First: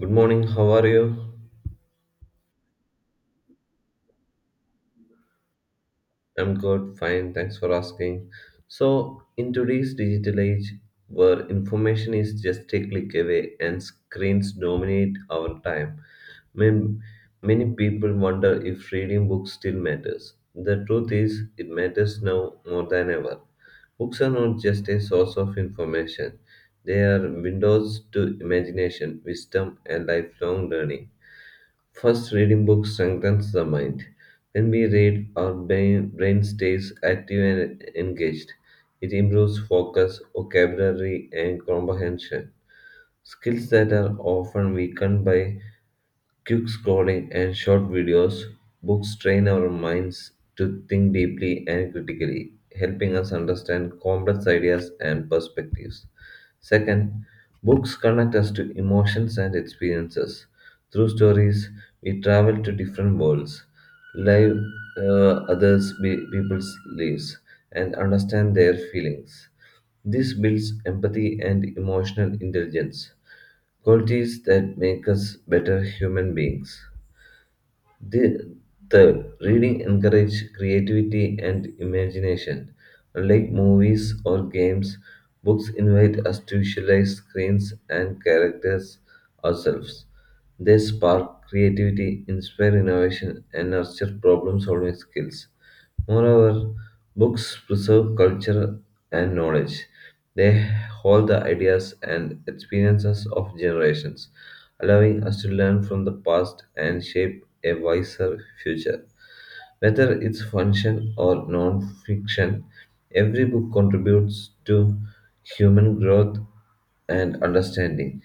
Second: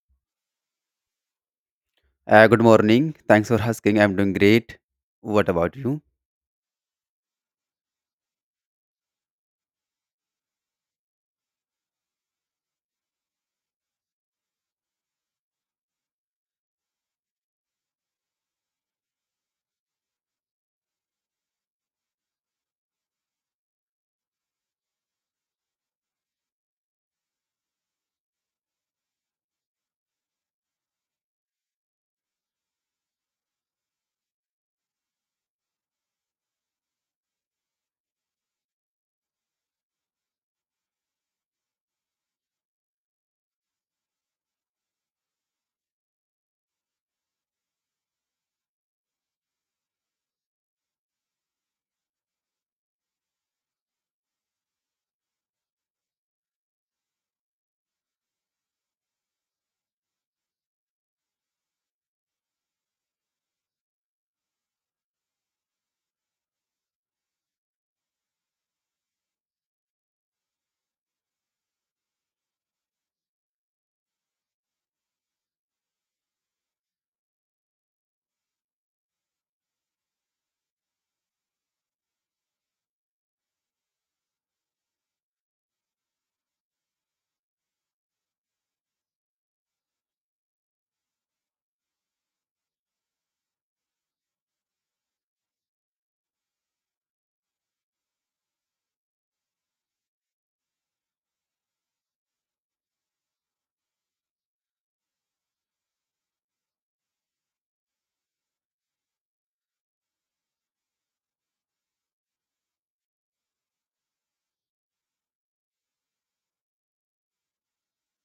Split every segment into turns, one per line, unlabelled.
Good morning, how are you?
Good morning. Thanks for asking. I'm doing great. What about you?
I'm good, fine, thanks for asking. So, in today's digital age, where information is just a click away and screens dominate our time, man- many people wonder if reading books still matters. The truth is, it matters now more than ever. Books are not just a source of information, they are windows to imagination, wisdom, and lifelong learning. First, reading books strengthens the mind. When we read, our brain stays active and engaged. It improves focus, vocabulary, and comprehension, skills that are often weakened by quick scrolling and short videos. Books train our minds to think deeply and critically, helping us understand complex ideas and perspectives. Second, books connect us to emotions and experiences. Through stories, we travel to different worlds, live people's lives, and understand their feelings. This builds empathy and emotional intelligence, qualities that make us better human beings. The Third, reading encourages creativity and imagination. Unlike movies or games, books invite us to visualize screens and characters ourselves. They spark creativity, inspire innovation, and nurture problem solving skills. Moreover, books preserve culture and knowledge. They hold the ideas and experiences of generations, allowing us to learn from the past and shape a wiser future. Whether it's function or non fiction, every book contributes to human growth and understanding.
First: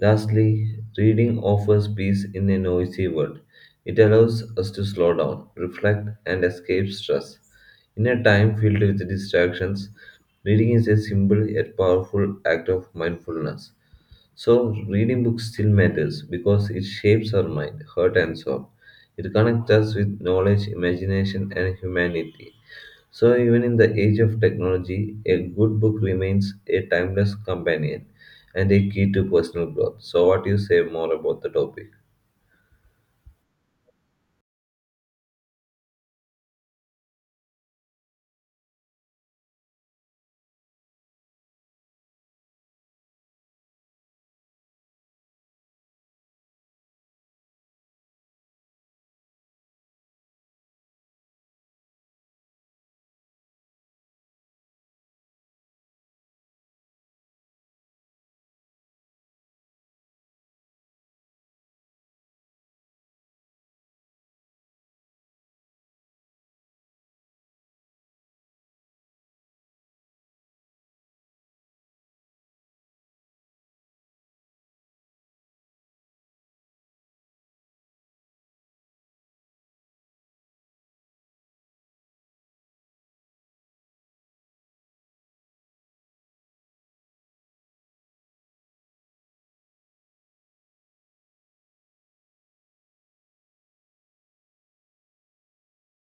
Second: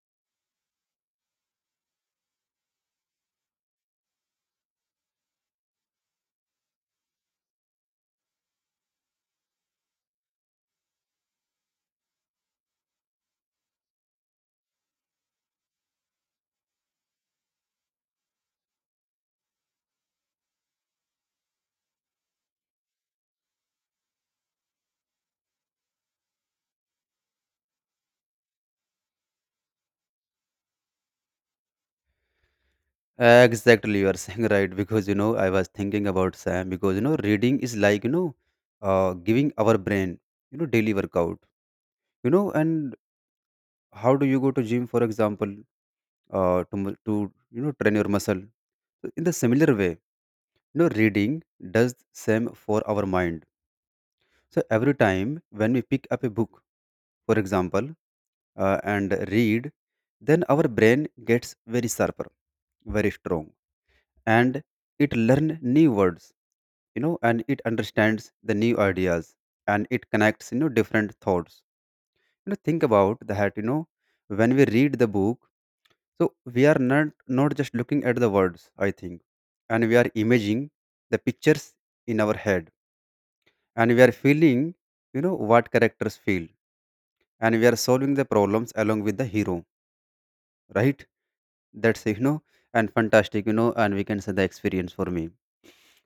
Lastly, reading offers peace in a noisy world. It allows us to slow down, reflect, and escape stress. In a time filled with distractions, reading is a simple yet powerful act of mindfulness. So, reading books still matters because it shapes our mind, heart, and soul. It connects us with knowledge, imagination, and humanity. So, even in the age of technology, a good book remains a timeless companion and a key to personal growth. So, what do you say more about the topic?
Exactly, you are saying right because I was thinking about Sam because you know reading is like you know, giving our brain you know daily workout. You know, and how do you go to gym, for example, to you know train your muscle? So in the similar way, you know reading does same for our mind. So every time when we pick up a book, for example. And read, then our brain gets very sharper, very strong, and it learn new words, you know, and it understands the new ideas, and it connects you know different thoughts. You know, think about that. You know, when we read the book, so we are not just looking at the words, I think, and we are imaging the pictures in our head, and we are feeling you know what characters feel, and we are solving the problems along with the hero, right? That's you know and fantastic, you know, and we can say the experience for me.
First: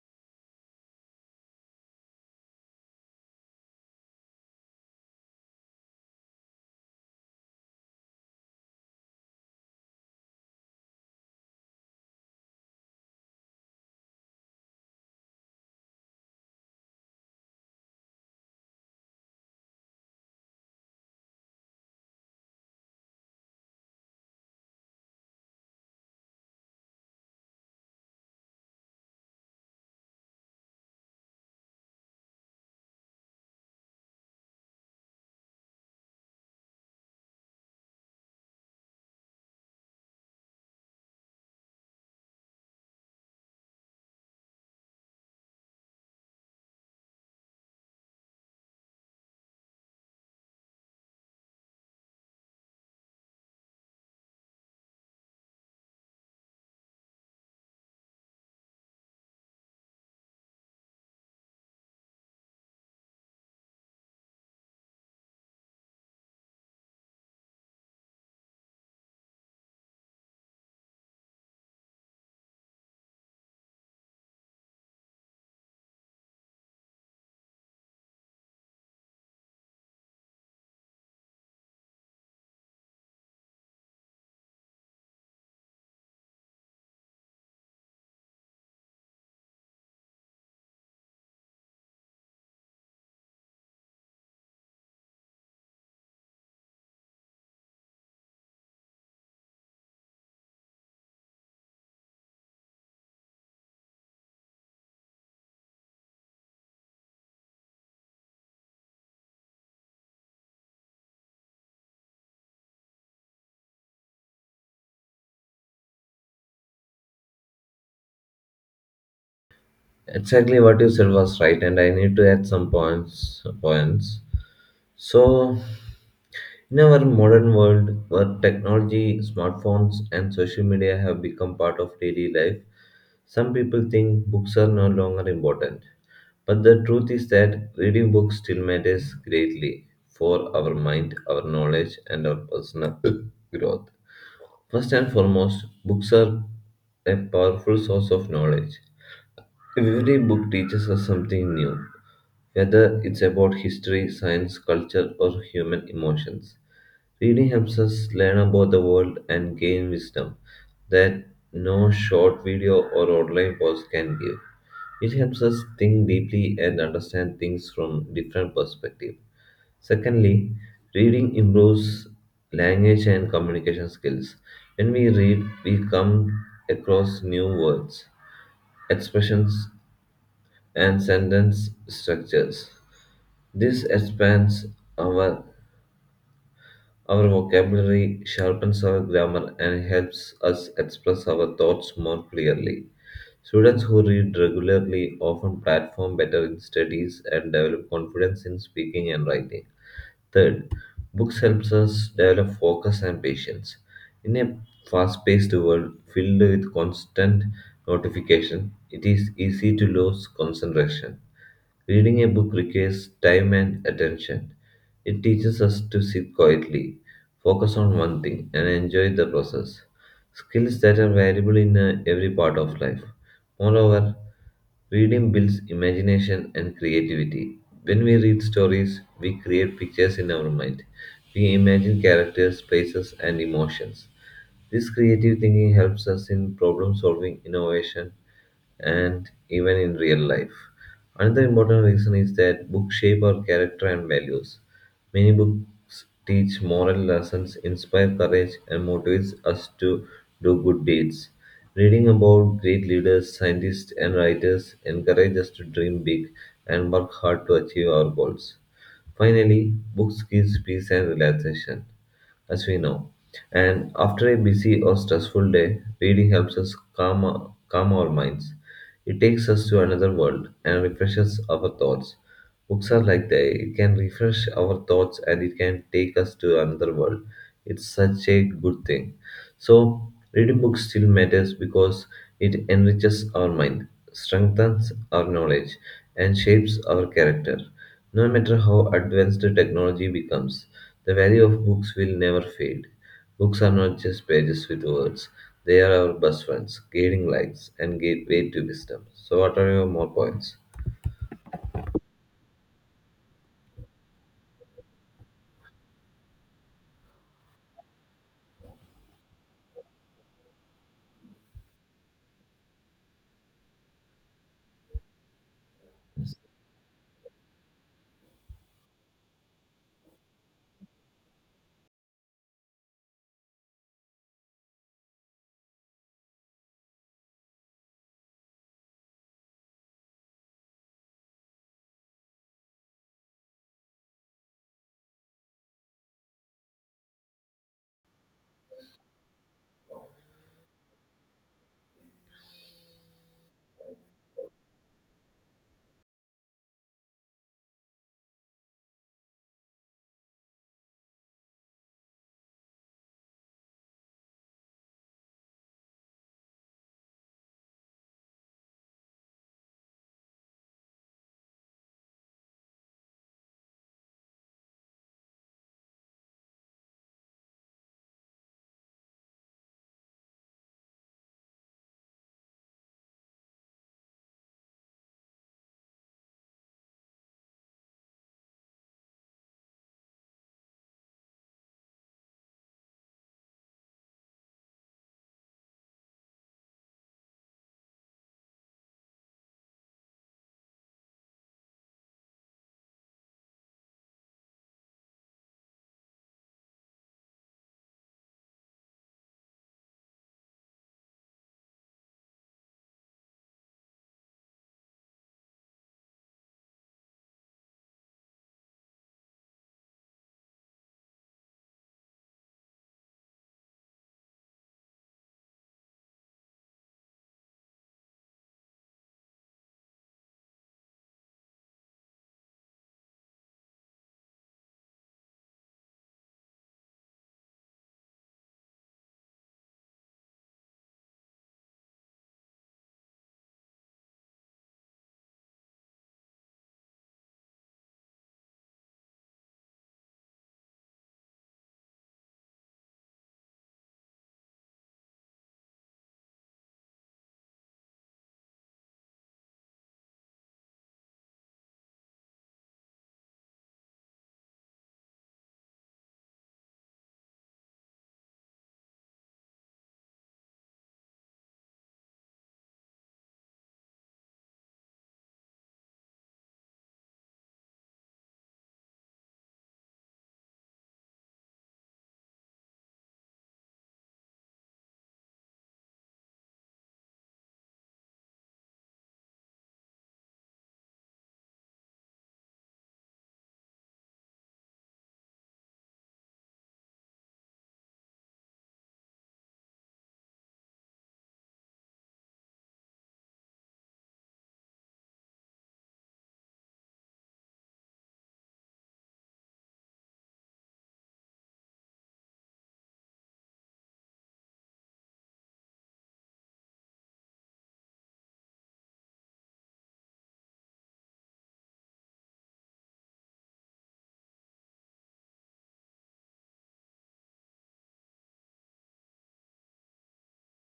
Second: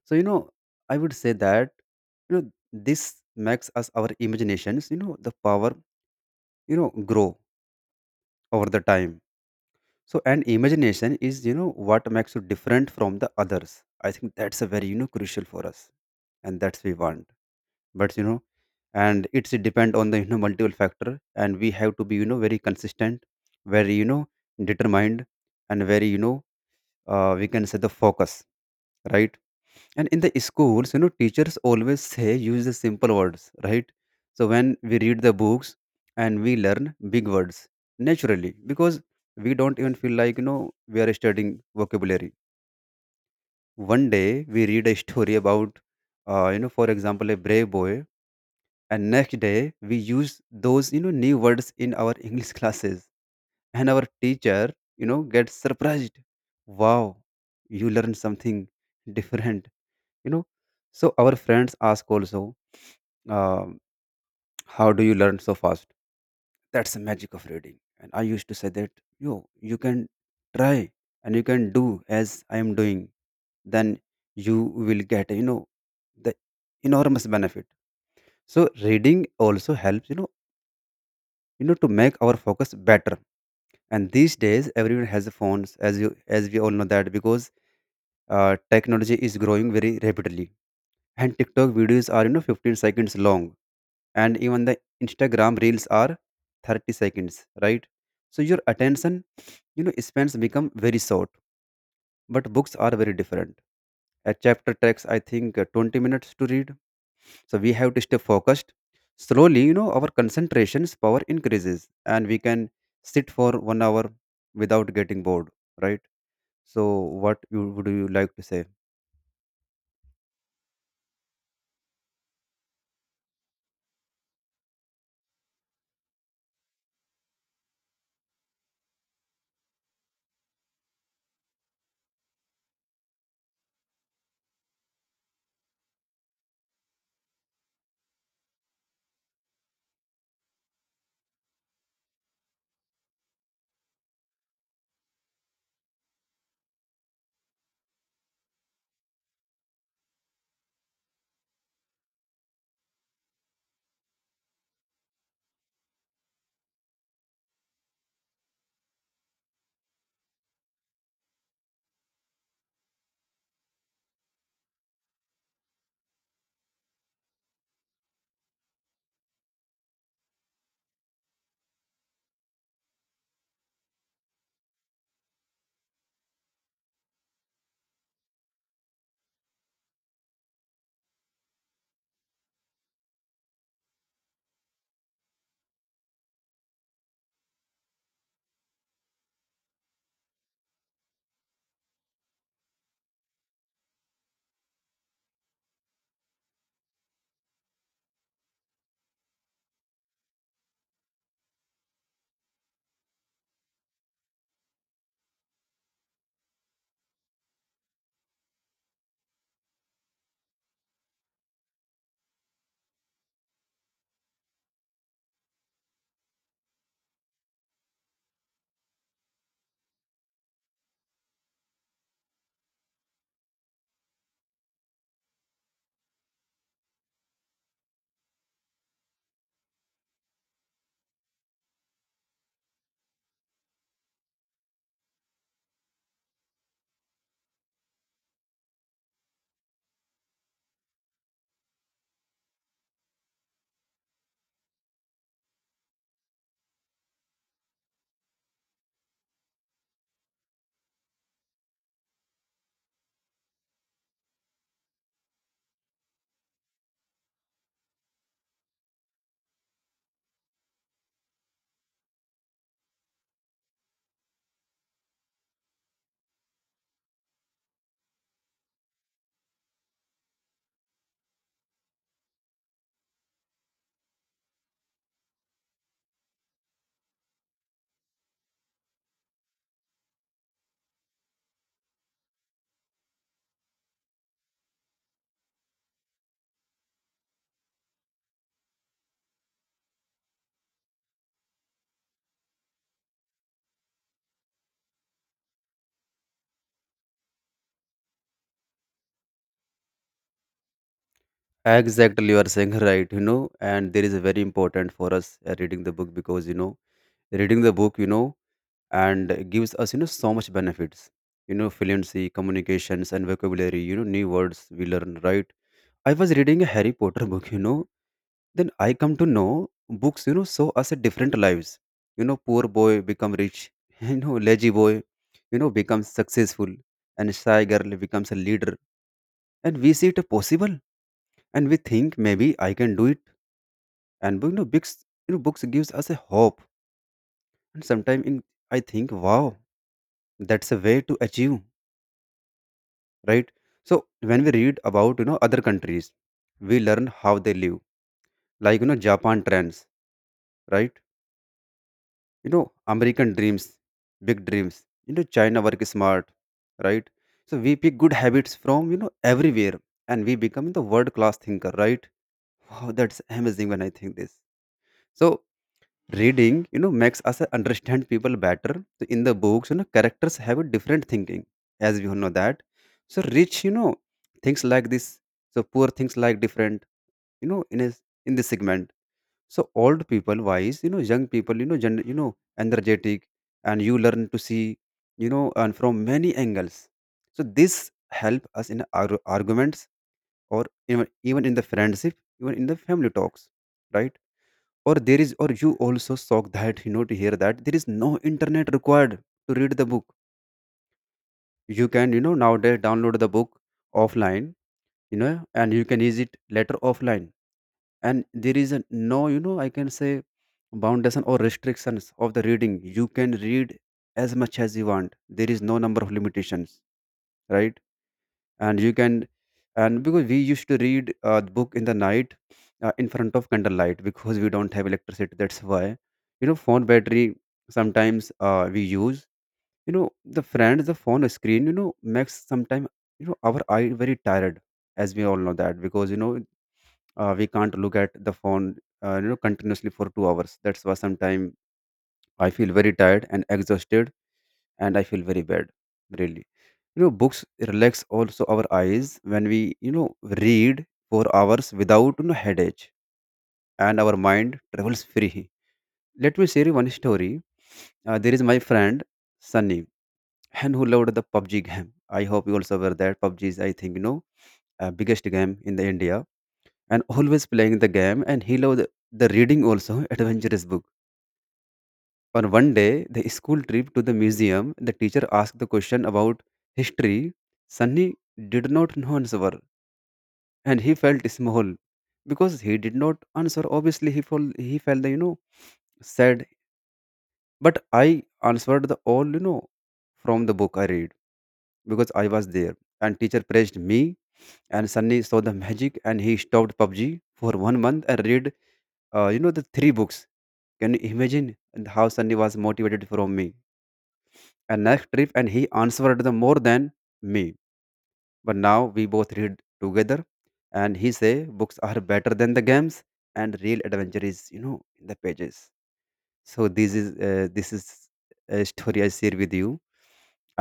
So you know I would say that, you know, this makes us our imaginations, you know, the power, you know, grow over the time. So and imagination is you know what makes you different from the others, I think. That's a very you know crucial for us, and that's we want. But you know, and it's depend on the you know multiple factor, and we have to be you know very consistent, very you know determined, and very you know, we can say the focus, right? And in the schools, you know, teachers always say use the simple words, right? So when we read the books, and we learn big words naturally, because we don't even feel like you know we are studying vocabulary. One day we read a story about you know, for example, a brave boy, and next day we use those you know new words in our English classes, and our teacher you know gets surprised. Wow, you learn something different, you know. So our friends ask also, um, how do you learn so fast? That's the magic of reading, and I used to say that yo, you can try, and you can do as I am doing, then you will get you know the enormous benefit. So reading also helps you know to make our focus better. And these days everyone has phones as you as we all know that, because technology is growing very rapidly, and TikTok videos are you know 15 seconds long, and even the Instagram reels are 30 seconds, right? So your attention you know spans become very short, but books are very different. A chapter takes, I think, 20 minutes to read, so we have to stay focused. Slowly you know our concentration's power increases, and we can sit for one hour without getting bored, right? So what you would you like to say?
Exactly what you said was right, and I need to add some points. Points. So, in our modern world, where technology, smartphones, and social media have become part of daily life, some people think books are no longer important, but the truth is that reading books still matters greatly for our mind, our knowledge, and our personal growth. First and foremost, books are a powerful source of knowledge. Every book teaches us something new, whether it's about history, science, culture, or human emotions. Reading helps us learn about the world and gain wisdom that no short video or online post can give. It helps us think deeply and understand things from different perspectives. Secondly, reading improves language and communication skills. When we read, we come across new words, expressions, and sentence structures. This expands our our vocabulary, sharpens our grammar, and helps us express our thoughts more clearly. Students who read regularly often perform better in studies and develop confidence in speaking and writing. Third, books helps us develop focus and patience. In a fast-paced world filled with constant notification, it is easy to lose concentration. Reading a book requires time and attention. It teaches us to sit quietly, focus on one thing, and enjoy the process. Skills that are valuable in every part of life. Moreover, reading builds imagination and creativity. When we read stories, we create pictures in our mind. We imagine characters, places, and emotions. This creative thinking helps us in problem solving, innovation, and even in real life. Another important reason is that books shape our character and values. Many books teach moral lessons, inspire courage, and motivates us to do good deeds. Reading about great leaders, scientists, and writers encourages us to dream big and work hard to achieve our goals. Finally, books gives peace and relaxation as we know. And after a busy or stressful day, reading helps us calm our minds. It takes us to another world and refreshes our thoughts. Books are like that. It can refresh our thoughts and it can take us to another world. It's such a good thing. So, reading books still matters because it enriches our mind, strengthens our knowledge, and shapes our character. No matter how advanced the technology becomes, the value of books will never fade. Books are not just pages with words, they are our best friends, guiding lights, and gateway to wisdom. So, what are your more points?
Exactly you are saying right, you know, and there is a very important for us, reading the book, because you know reading the book, you know, and gives us you know so much benefits, you know, fluency communications and vocabulary, you know, new words we learn, right? I was reading a Harry Potter book, you know, then I come to know books you know show us a different lives. You know, poor boy become rich, you know, lazy boy you know becomes successful, and shy girl becomes a leader, and we see it possible, and we think maybe I can do it. And you know books, you know, books gives us a hope, and sometimes in I think wow, that's a way to achieve, right? So when we read about you know other countries, we learn how they live, like you know Japan trends, right? You know, American dreams, big dreams, you know, China work smart, right? So we pick good habits from you know everywhere, and we become the world class thinker, right? Wow, that's amazing when I think this. So reading you know makes us understand people better. So in the books, you know, characters have a different thinking, as we all know that. So rich you know things like this, so poor things like different, you know, in this segment. So old people wise, you know, young people, you know, you know energetic, and you learn to see, you know, and from many angles. So this help us in our arguments, or even in the friendship, even in the family talks, right? Or there is, or you also shocked that you know to hear that there is no internet required to read the book. You can you know nowadays download the book offline, you know, and you can use it later offline. And there is a no you know I can say foundation or restrictions of the reading, you can read as much as you want, there is no number of limitations, right? And you can, and because we used to read the book in the night, in front of candlelight because we don't have electricity, that's why. You know, phone battery sometimes we use you know the friends the phone screen you know makes sometimes you know our eye very tired, as we all know that. Because you know we can't look at the phone, you know, continuously for 2 hours. That's why sometimes I feel very tired and exhausted, and I feel very bad, really. You know, books relax also our eyes when we you know read for hours without you know headache, and our mind travels free. Let me share you one story. There is my friend Sunny, and who loved the PUBG game. I hope you also aware that PUBG is, I think, you know, biggest game in the India, and always playing the game, and he loved the reading also adventurous book. On one day the school trip to the museum, the teacher asked the question about history. Sunny did not know answer, and he felt small, because he did not answer obviously. He felt, he felt the you know sad. But I answered the all, you know, from the book I read, because I was there, and teacher praised me. And Sunny saw the magic, and he stopped PUBG for one month and read you know the three books. Can you imagine how Sunny was motivated from me? And next trip, and he answered the more than me. But now we both read together, and he say books are better than the games, and real adventure is you know in the pages. So this is this is a story I share with you,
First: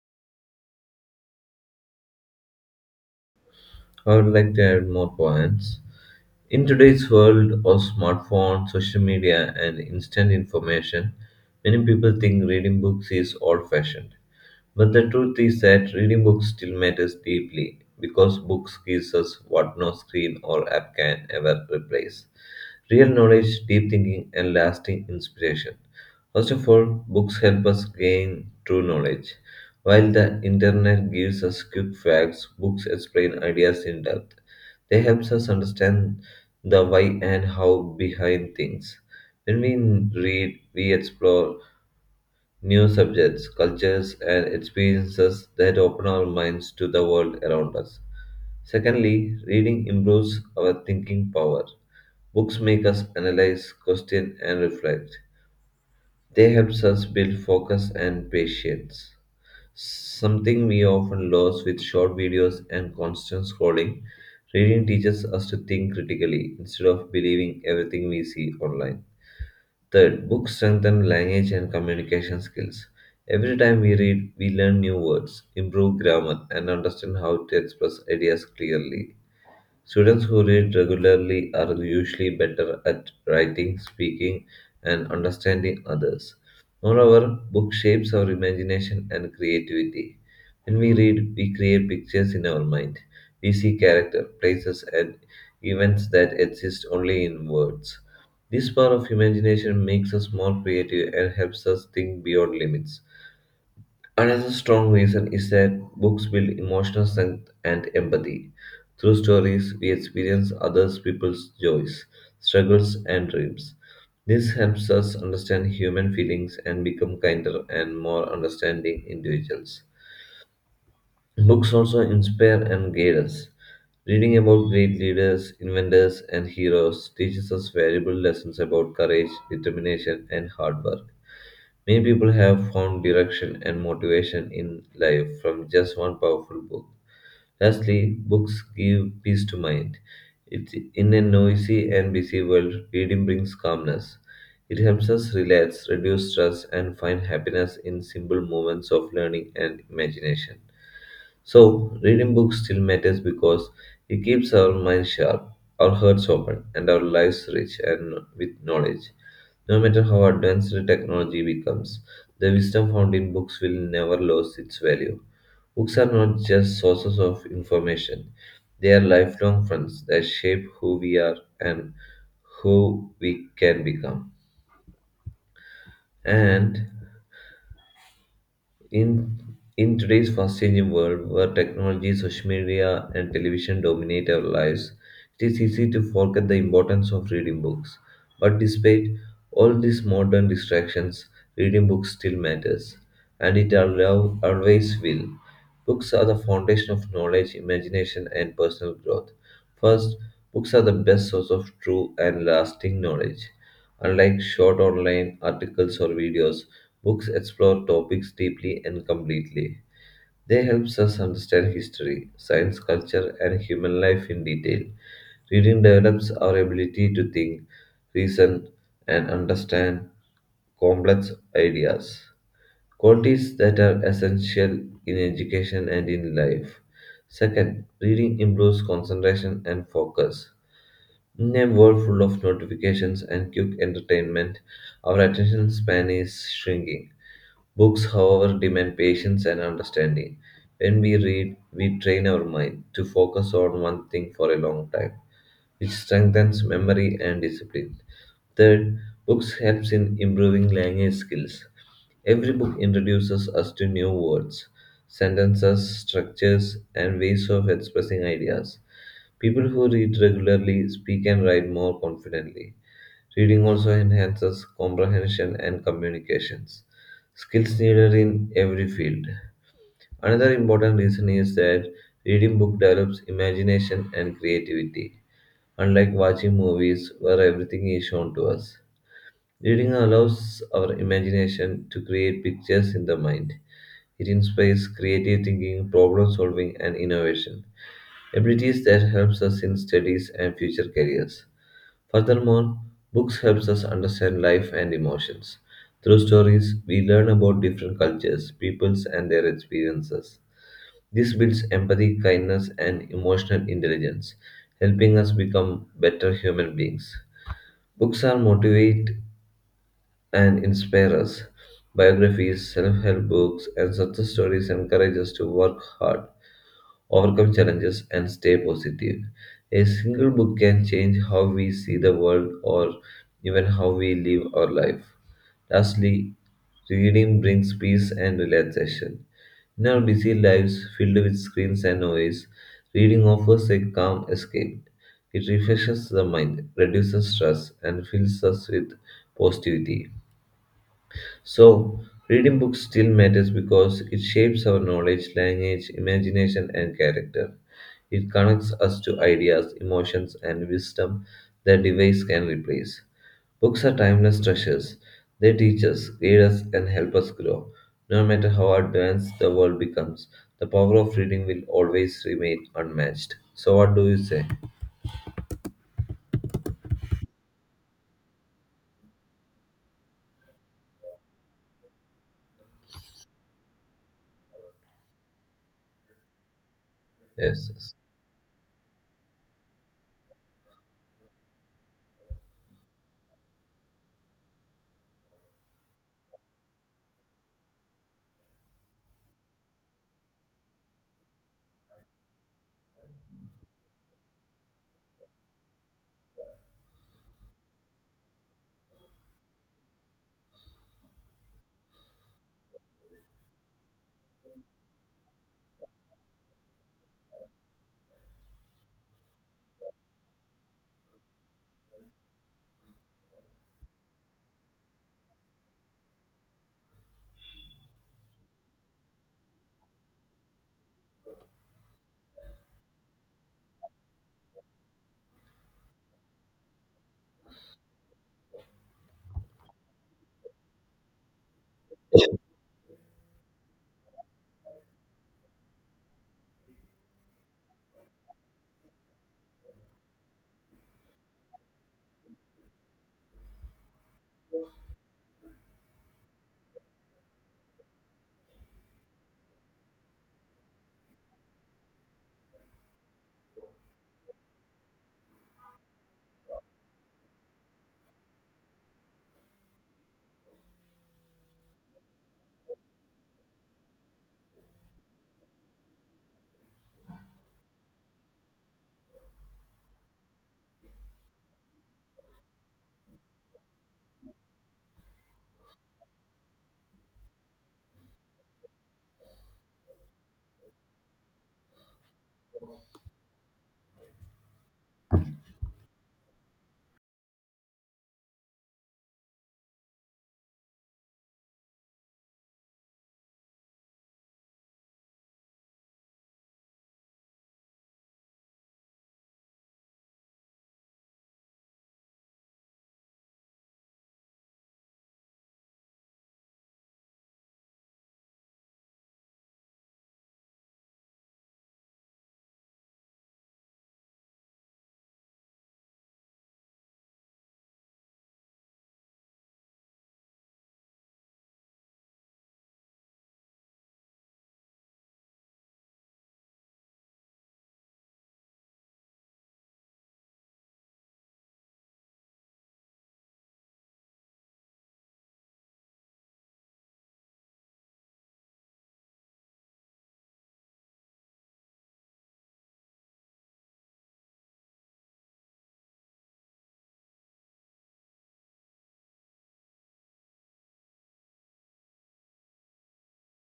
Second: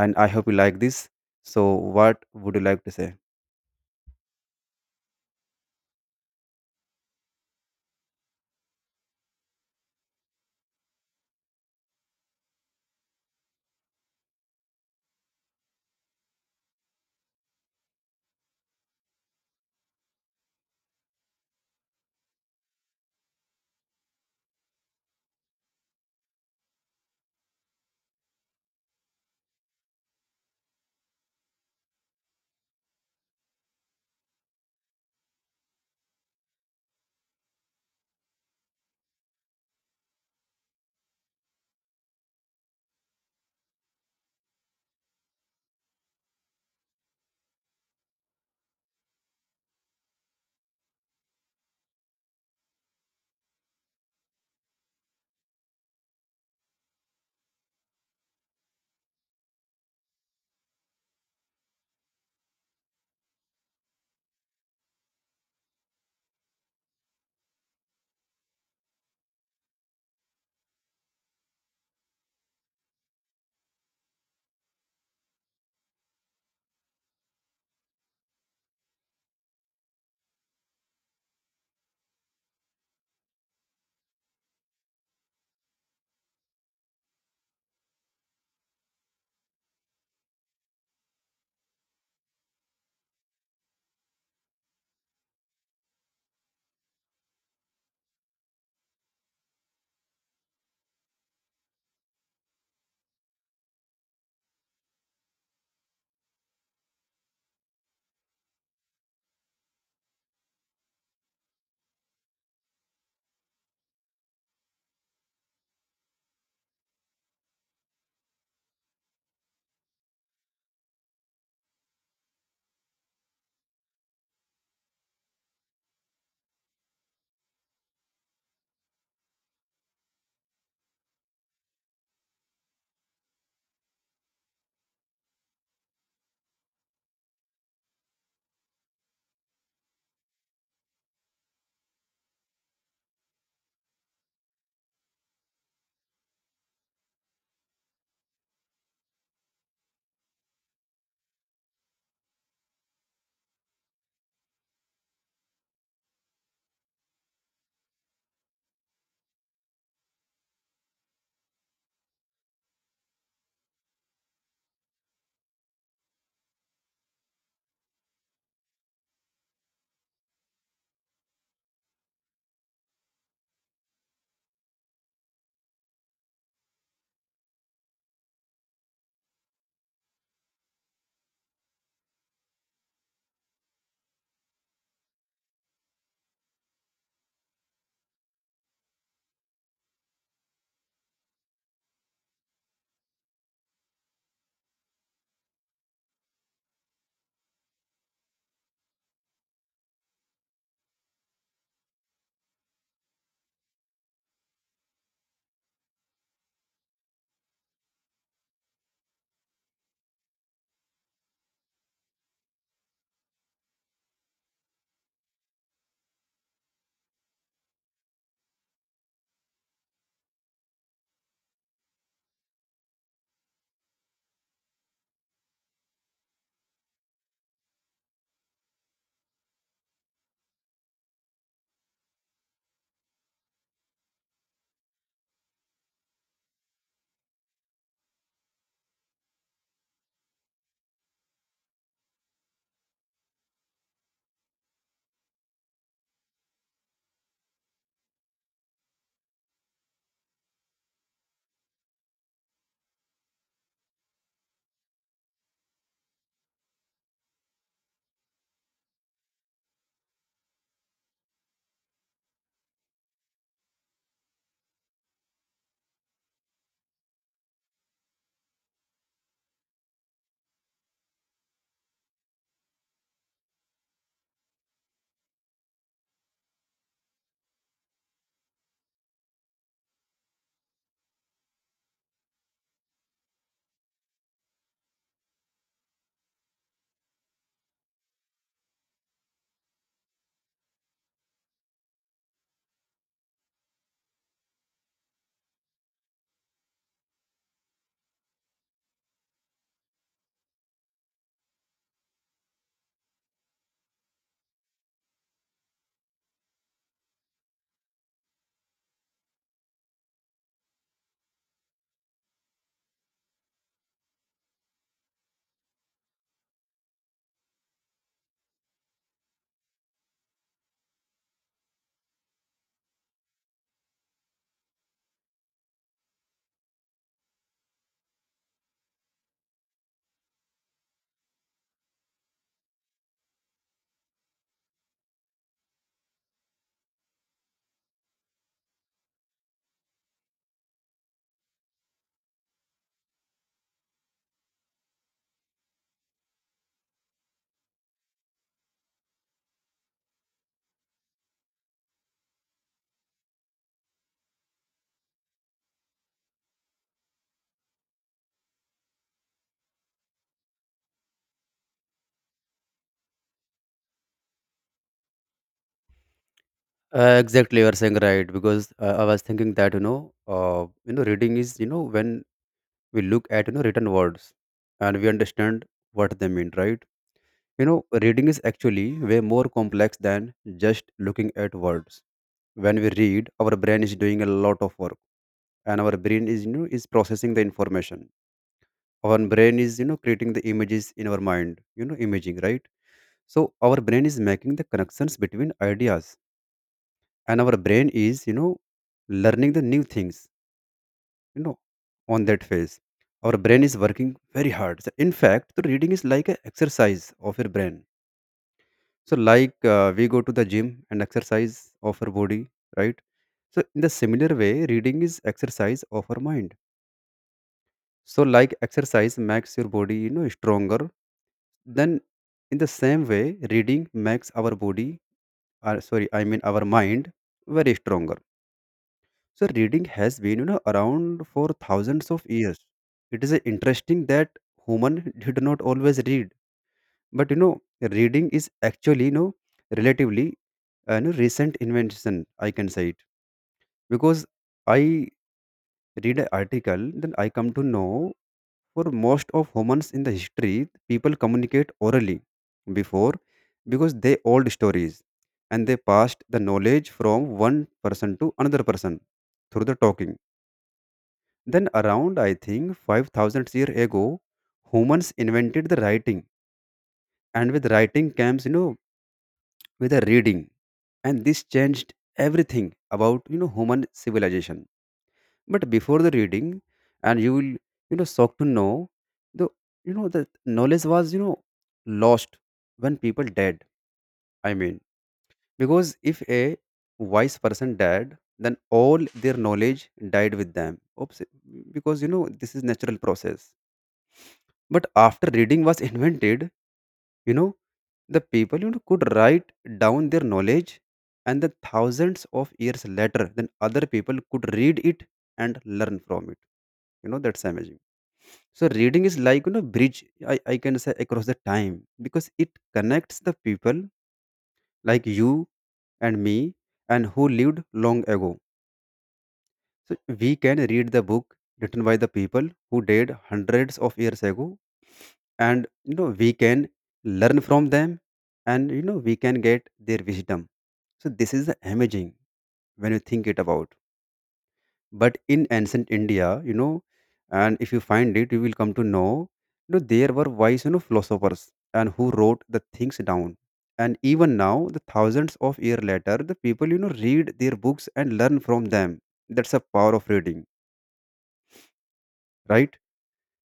and I hope you like this. So what would you like to say?
I would like to add more points. In today's world of smartphones, social media, and instant information, many people think reading books is old fashioned. But the truth is that reading books still matters deeply because books gives us what no screen or app can ever replace. Real knowledge, deep thinking, and lasting inspiration. First of all, books help us gain true knowledge. While the internet gives us quick facts, books explain ideas in depth. They helps us understand the why and how behind things. When we read, we explore new subjects, cultures, and experiences that open our minds to the world around us. Secondly, reading improves our thinking power. Books make us analyze, question, and reflect. They helps us build focus and patience. Something we often lose with short videos and constant scrolling, reading teaches us to think critically instead of believing everything we see online. Third, books strengthen language and communication skills. Every time we read, we learn new words, improve grammar, and understand how to express ideas clearly. Students who read regularly are usually better at writing, speaking, and understanding others. Moreover, book shapes our imagination and creativity. When we read, we create pictures in our mind. We see character, places, and events that exist only in words. This power of imagination makes us more creative and helps us think beyond limits. Another strong reason is that books build emotional strength and empathy. Through stories, we experience other people's joys, struggles, and dreams. This helps us understand human feelings and become kinder and more understanding individuals. Books also inspire and guide us. Reading about great leaders, inventors, and heroes teaches us valuable lessons about courage, determination, and hard work. Many people have found direction and motivation in life from just one powerful book. Lastly, books give peace to mind. It, in a noisy and busy world, reading brings calmness. It helps us relax, reduce stress, and find happiness in simple moments of learning and imagination. So, reading books still matters because it keeps our minds sharp, our hearts open, and our lives rich and with knowledge. No matter how advanced the technology becomes, the wisdom found in books will never lose its value. Books are not just sources of information, they are lifelong friends that shape who we are and who we can become. And In in today's fast-changing world, where technology, social media, and television dominate our lives, it is easy to forget the importance of reading books. But despite all these modern distractions, reading books still matters, and it allow, always will. Books are the foundation of knowledge, imagination, and personal growth. First, books are the best source of true and lasting knowledge. Unlike short online articles or videos, books explore topics deeply and completely. They help us understand history, science, culture, and human life in detail. Reading develops our ability to think, reason, and understand complex ideas, qualities that are essential in education and in life. Second, reading improves concentration and focus. In a world full of notifications and quick entertainment, our attention span is shrinking. Books, however, demand patience and understanding. When we read, we train our mind to focus on one thing for a long time, which strengthens memory and discipline. Third, books helps in improving language skills. Every book introduces us to new words, sentences, structures, and ways of expressing ideas. People who read regularly speak and write more confidently. Reading also enhances comprehension and communications, skills needed in every field. Another important reason is that reading book develops imagination and creativity, unlike watching movies where everything is shown to us. Reading allows our imagination to create pictures in the mind. It inspires creative thinking, problem solving, and innovation, abilities that helps us in studies and future careers. Furthermore, books helps us understand life and emotions. Through stories, we learn about different cultures, peoples and their experiences. This builds empathy, kindness and emotional intelligence, helping us become better human beings. Books are motivate and inspire us. Biographies, self-help books and success stories encourage us to work hard overcome challenges, and stay positive. A single book can change how we see the world or even how we live our life. Lastly, reading brings peace and relaxation. In our busy lives filled with screens and noise, reading offers a calm escape. It refreshes the mind, reduces stress, and fills us with positivity. So, reading books still matters because it shapes our knowledge, language, imagination, and character. It connects us to ideas, emotions, and wisdom that device can replace. Books are timeless treasures. They teach us, guide us, and help us grow. No matter how advanced the world becomes, the power of reading will always remain unmatched. So, what do you say?
Exactly, you are saying right because I was thinking that you know, reading is you know when we look at you know written words and we understand what they mean, right? You
Yes,
know,
yes.
reading is actually way more complex than just looking at words. When we read, our brain is doing a lot of work, and our brain is you know is processing the information. Our brain is you know creating the images in our mind. You know, imaging, right? So our brain is making the connections between ideas, and our brain is you know learning the new things. You know, on that phase, our brain is working very hard. So in fact, the reading is like an exercise of your brain. So, like we go to the gym and exercise of our body, right? So, in the similar way, reading is exercise of our mind. So, like exercise makes your body, you know, stronger. Then, in the same way, reading makes our body, sorry, I mean our mind, very stronger. So, reading has been, you know, around for thousands of years. It is interesting that human did not always read, but you know, reading is actually, you know, relatively you know, recent invention, I can say it. Because I read an article, then I come to know for most of humans in the history, people communicate orally before, because they old stories, and they passed the knowledge from one person to another person through the talking. Then around, I think, 5,000 years ago, humans invented the writing, and with writing comes you know with the reading, and this changed everything about you know human civilization. But before the reading, and you will, you know, shocked to know the, you know, the knowledge was, you know, lost when people died. I mean, because if a wise person died, then all their knowledge died with them. Oops, because you know this is natural process. But after reading was invented, you know, the people could write down their knowledge, and the thousands of years later then other people could read it and learn from it. That's amazing. So reading is like bridge, I can say, across the time, because it connects the people like you and me, and who lived long ago. So we can read the book written by the people who died hundreds of years ago, and we can learn from them, and we can get their wisdom. So this is the amazing when you think it about. But in ancient india and if you find it you will come to know there were wise philosophers and who wrote the things down. And even now the thousands of year later the people read their books and learn from them. That's the power of reading, right?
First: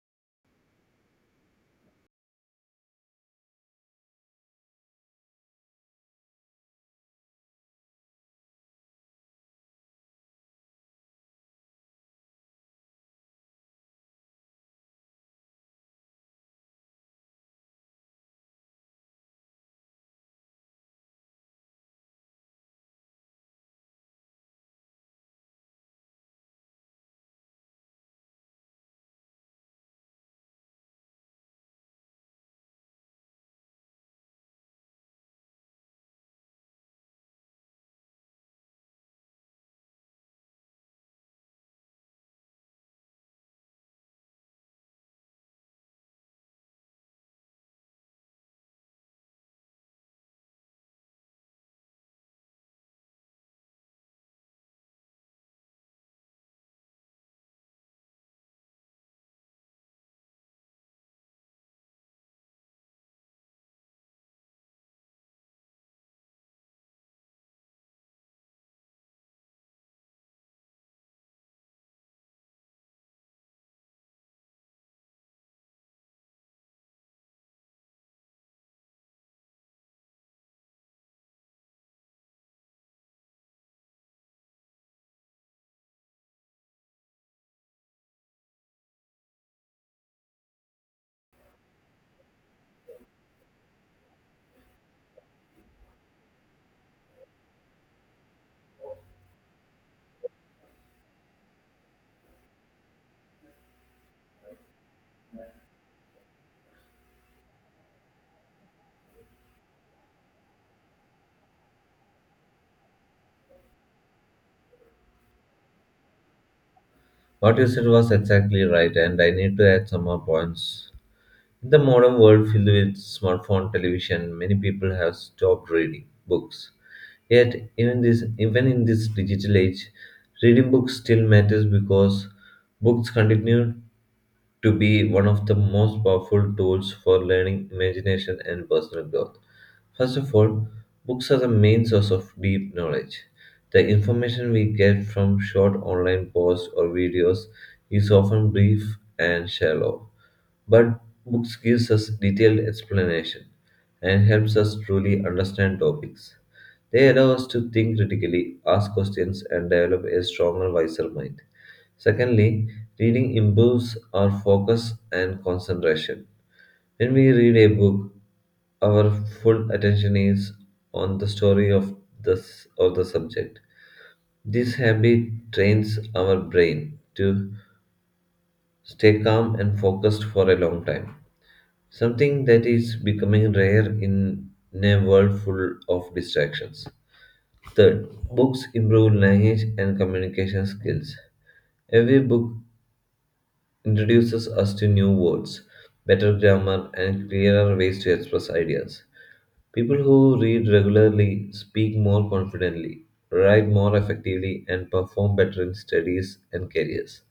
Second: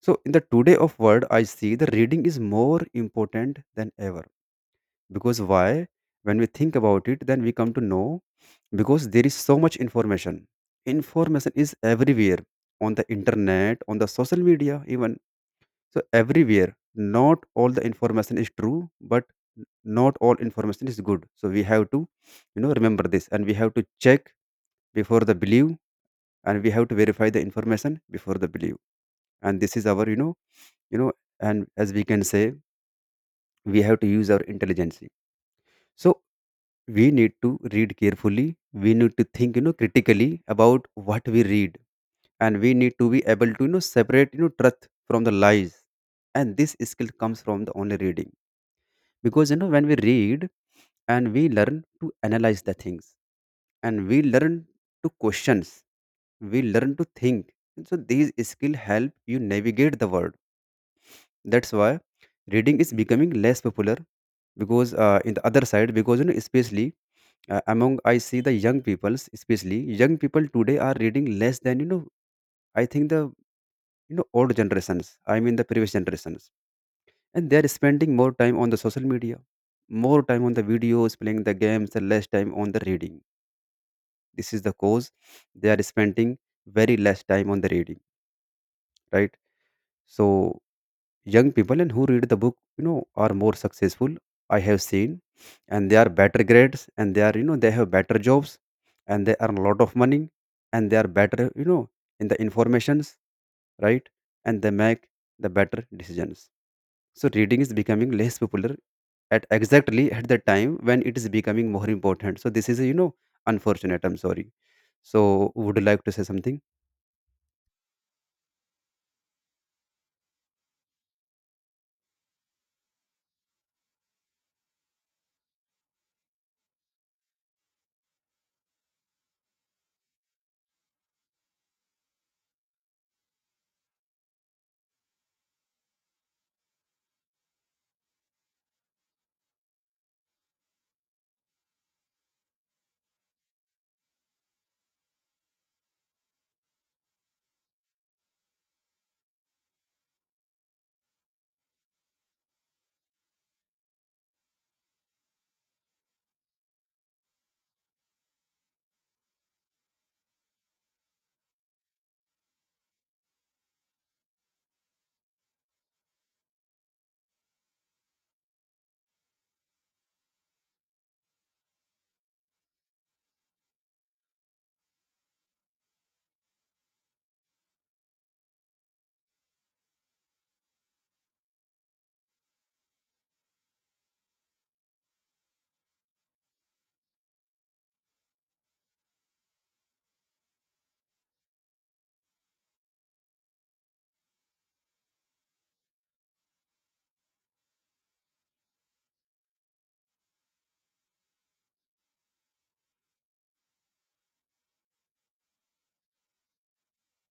So in the today of world I see the reading is more important than ever. Because why? When we think about it then we come to know. Because there is so much information. Information is everywhere, on the internet, on the social media even. So everywhere not all the information is true, but not all information is good, so we have to remember this, and we have to check before the believe, and we have to verify the information before the believe. And this is our you know and as we can say, we have to use our intelligence. So we need to read carefully, we need to think critically about what we read, and we need to be able to separate truth from the lies. And this skill comes from the only reading, because when we read and we learn to analyze the things, and we learn to questions, we learn to think, and so these skill help you navigate the world. That's why reading is becoming less popular. Because in the other side, because especially among I see the young peoples, especially young people today are reading less than. I think the old generations. I mean the previous generations, and they are spending more time on the social media, more time on the videos, playing the games, and less time on the reading. This is the cause they are spending very less time on the reading, right? So young people and who read the book, are more successful. I have seen, and they are better grades, and they are, they have better jobs, and they earn a lot of money, and they are better, in the informations, right? And they make the better decisions. So reading is becoming less popular at exactly at the time when it is becoming more important. So this is, unfortunate. I'm sorry. So would you like to say something?
What you said was exactly right, and I need to add some more points. In the modern world filled with smartphone television, many people have stopped reading books. Yet, even this, even in this digital age, reading books still matters because books continue to be one of the most powerful tools for learning, imagination, and personal growth. First of all, books are the main source of deep knowledge. The information we get from short online posts or videos is often brief and shallow, but books gives us detailed explanation and helps us truly understand topics. They allow us to think critically, ask questions, and develop a stronger, wiser mind. Secondly, reading improves our focus and concentration. When we read a book, our full attention is on the story of the, of the subject. This habit trains our brain to stay calm and focused for a long time, something that is becoming rare in a world full of distractions. Third, books improve language and communication skills. Every book introduces us to new words, better grammar, and clearer ways to express ideas. People who read regularly speak more confidently, write more effectively, and perform better in studies and careers.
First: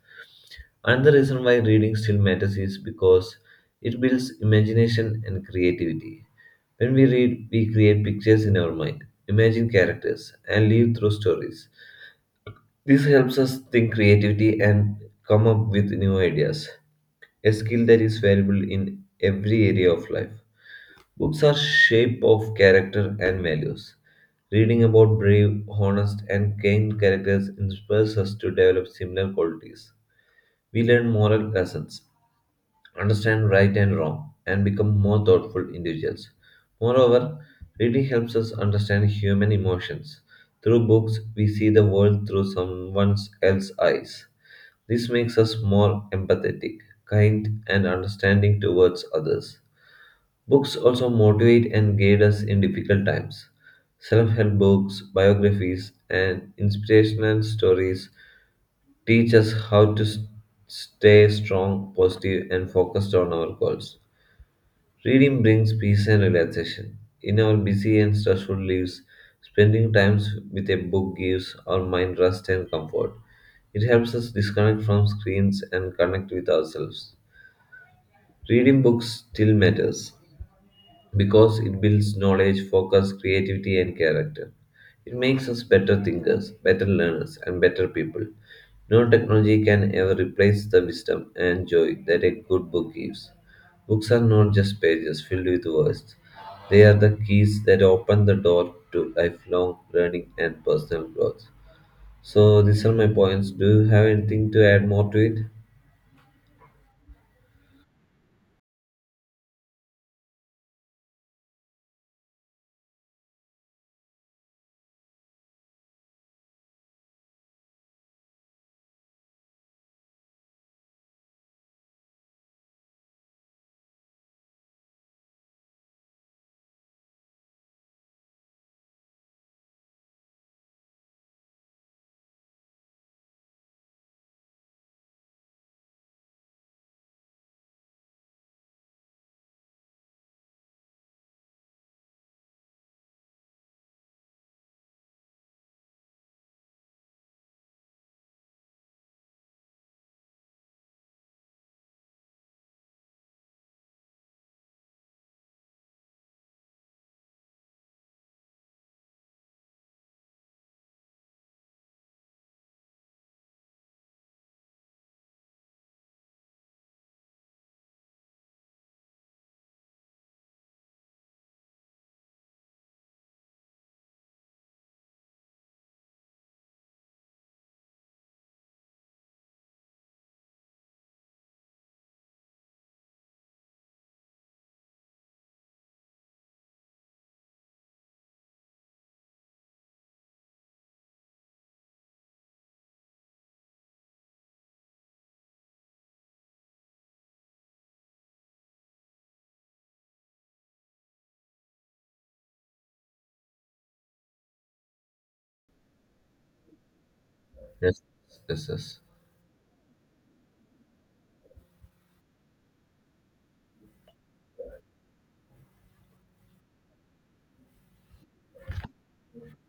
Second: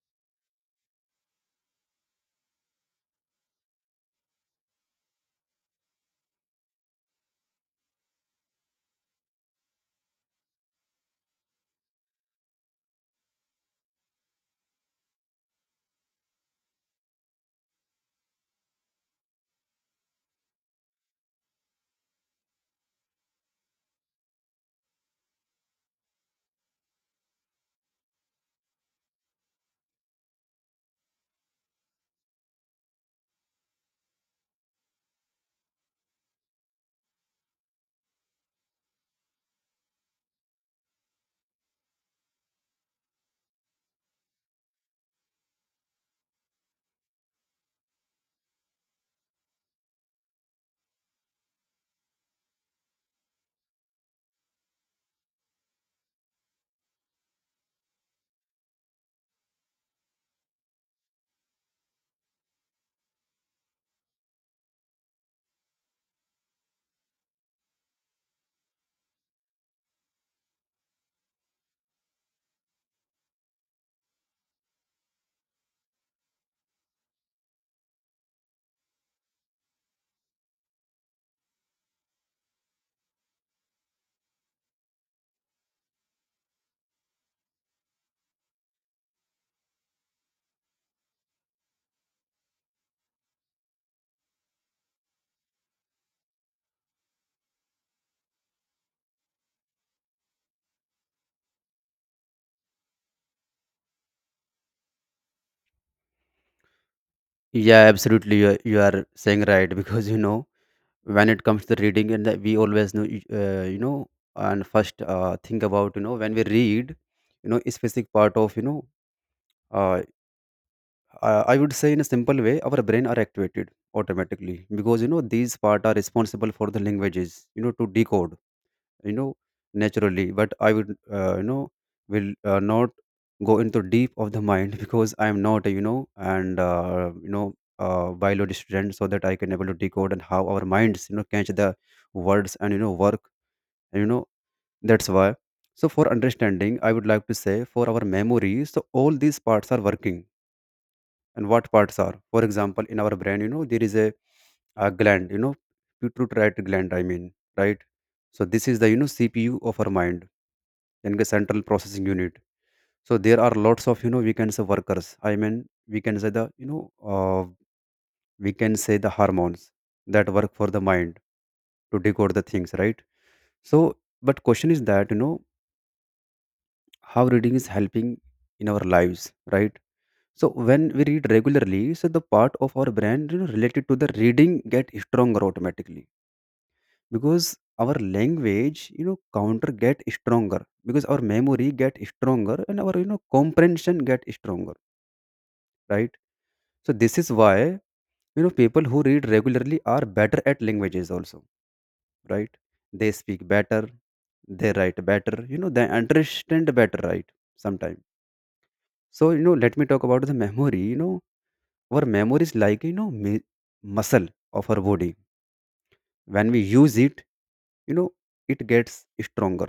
Another reason why reading still matters is because it builds imagination and creativity. When we read, we create pictures in our mind, imagine characters, and live through stories. This helps us think creativity and come up with new ideas, a skill that is valuable in every area of life. Books are shape of character and values. Reading about brave, honest, and kind characters inspires us to develop similar qualities. We learn moral lessons, understand right and wrong, and become more thoughtful individuals. Moreover, reading helps us understand human emotions. Through books, we see the world through someone else's eyes. This makes us more empathetic, kind, and understanding towards others. Books also motivate and guide us in difficult times. Self help books, biographies, and inspirational stories teach us how to stay strong, positive, and focused on our goals. Reading brings peace and relaxation. In our busy and stressful lives, spending time with a book gives our mind rest and comfort. It helps us disconnect from screens and connect with ourselves. Reading books still matters because it builds knowledge, focus, creativity, and character. It makes us better thinkers, better learners, and better people. No technology can ever replace the wisdom and joy that a good book gives. Books are not just pages filled with words, they are the keys that open the door to lifelong learning and personal growth. So, these are my points. Do you have anything to add more to it?
Yeah, absolutely. You are saying right because when it comes to reading, and that we always know uh, you know and first think about when we read a specific part of uh, I would say, in a simple way, our brain are activated automatically, because these part are responsible for the languages to decode you know naturally. But I would will not go into deep of the mind because I am not a, and biology student so that I can able to decode and how our minds catch the words and work and that's why. So for understanding I would like to say for our memory, so all these parts are working. And what parts are, for example, in our brain there is a gland, pituitary gland I mean, right? So this is the CPU of our mind, then the central processing unit. So there are lots of we can say workers, I mean we can say the uh, we can say the hormones that work for the mind to decode the things, right? So but question is that how reading is helping in our lives, right? So when we read regularly, so the part of our brain related to the reading get stronger automatically, because our language counter get stronger, because our memory get stronger, and our comprehension get stronger, right? So this is why people who read regularly are better at languages also, right? They speak better, they write better they understand better, right?
Yes,
Sometimes.
yes, yes,
So let me talk about the memory. Our memory is like muscle of our body. When we use it you know it gets stronger.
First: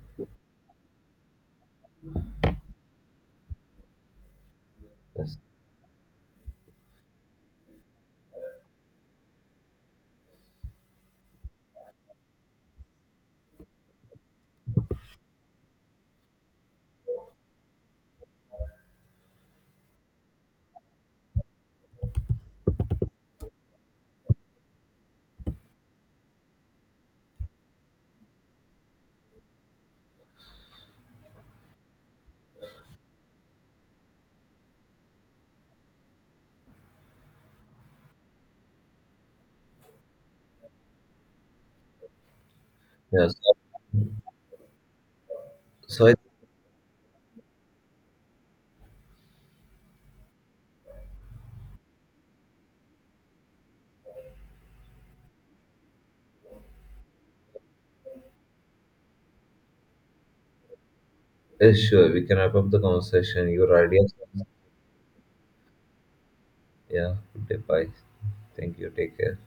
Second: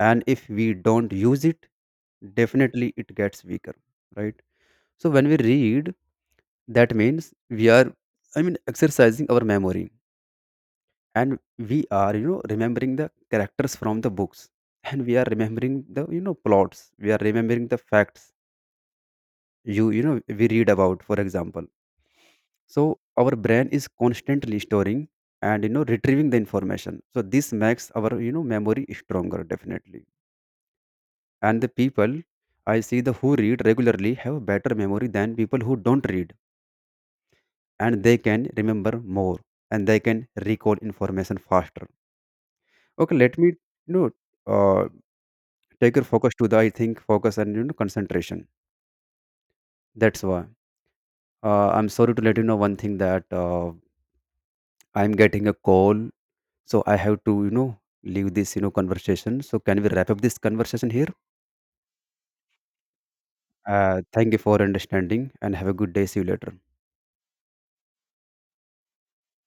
And if we don't use it, definitely it gets weaker, right? So when
yes,
we read, that means we are, I mean, exercising our memory. And we are remembering the characters from the books and we are remembering the plots, we are remembering the facts we read about, for example. So our brain is constantly storing and retrieving the information, so this makes our memory stronger definitely. And the people I see the who read regularly have better memory than people who don't read. And they can remember more, and they can recall information faster. Okay,
yes.
let me
So,
you know uh, take your
so I
focus to the I think focus and concentration. That's why I'm sorry to let you know one thing that I'm getting a call. So I have to, leave this, conversation. So can we wrap up this conversation here?
Sure, we can wrap up the conversation. Your ideas.
Thank you for understanding and have a good day. See you later.
Yeah, goodbye. Thank you. Take care.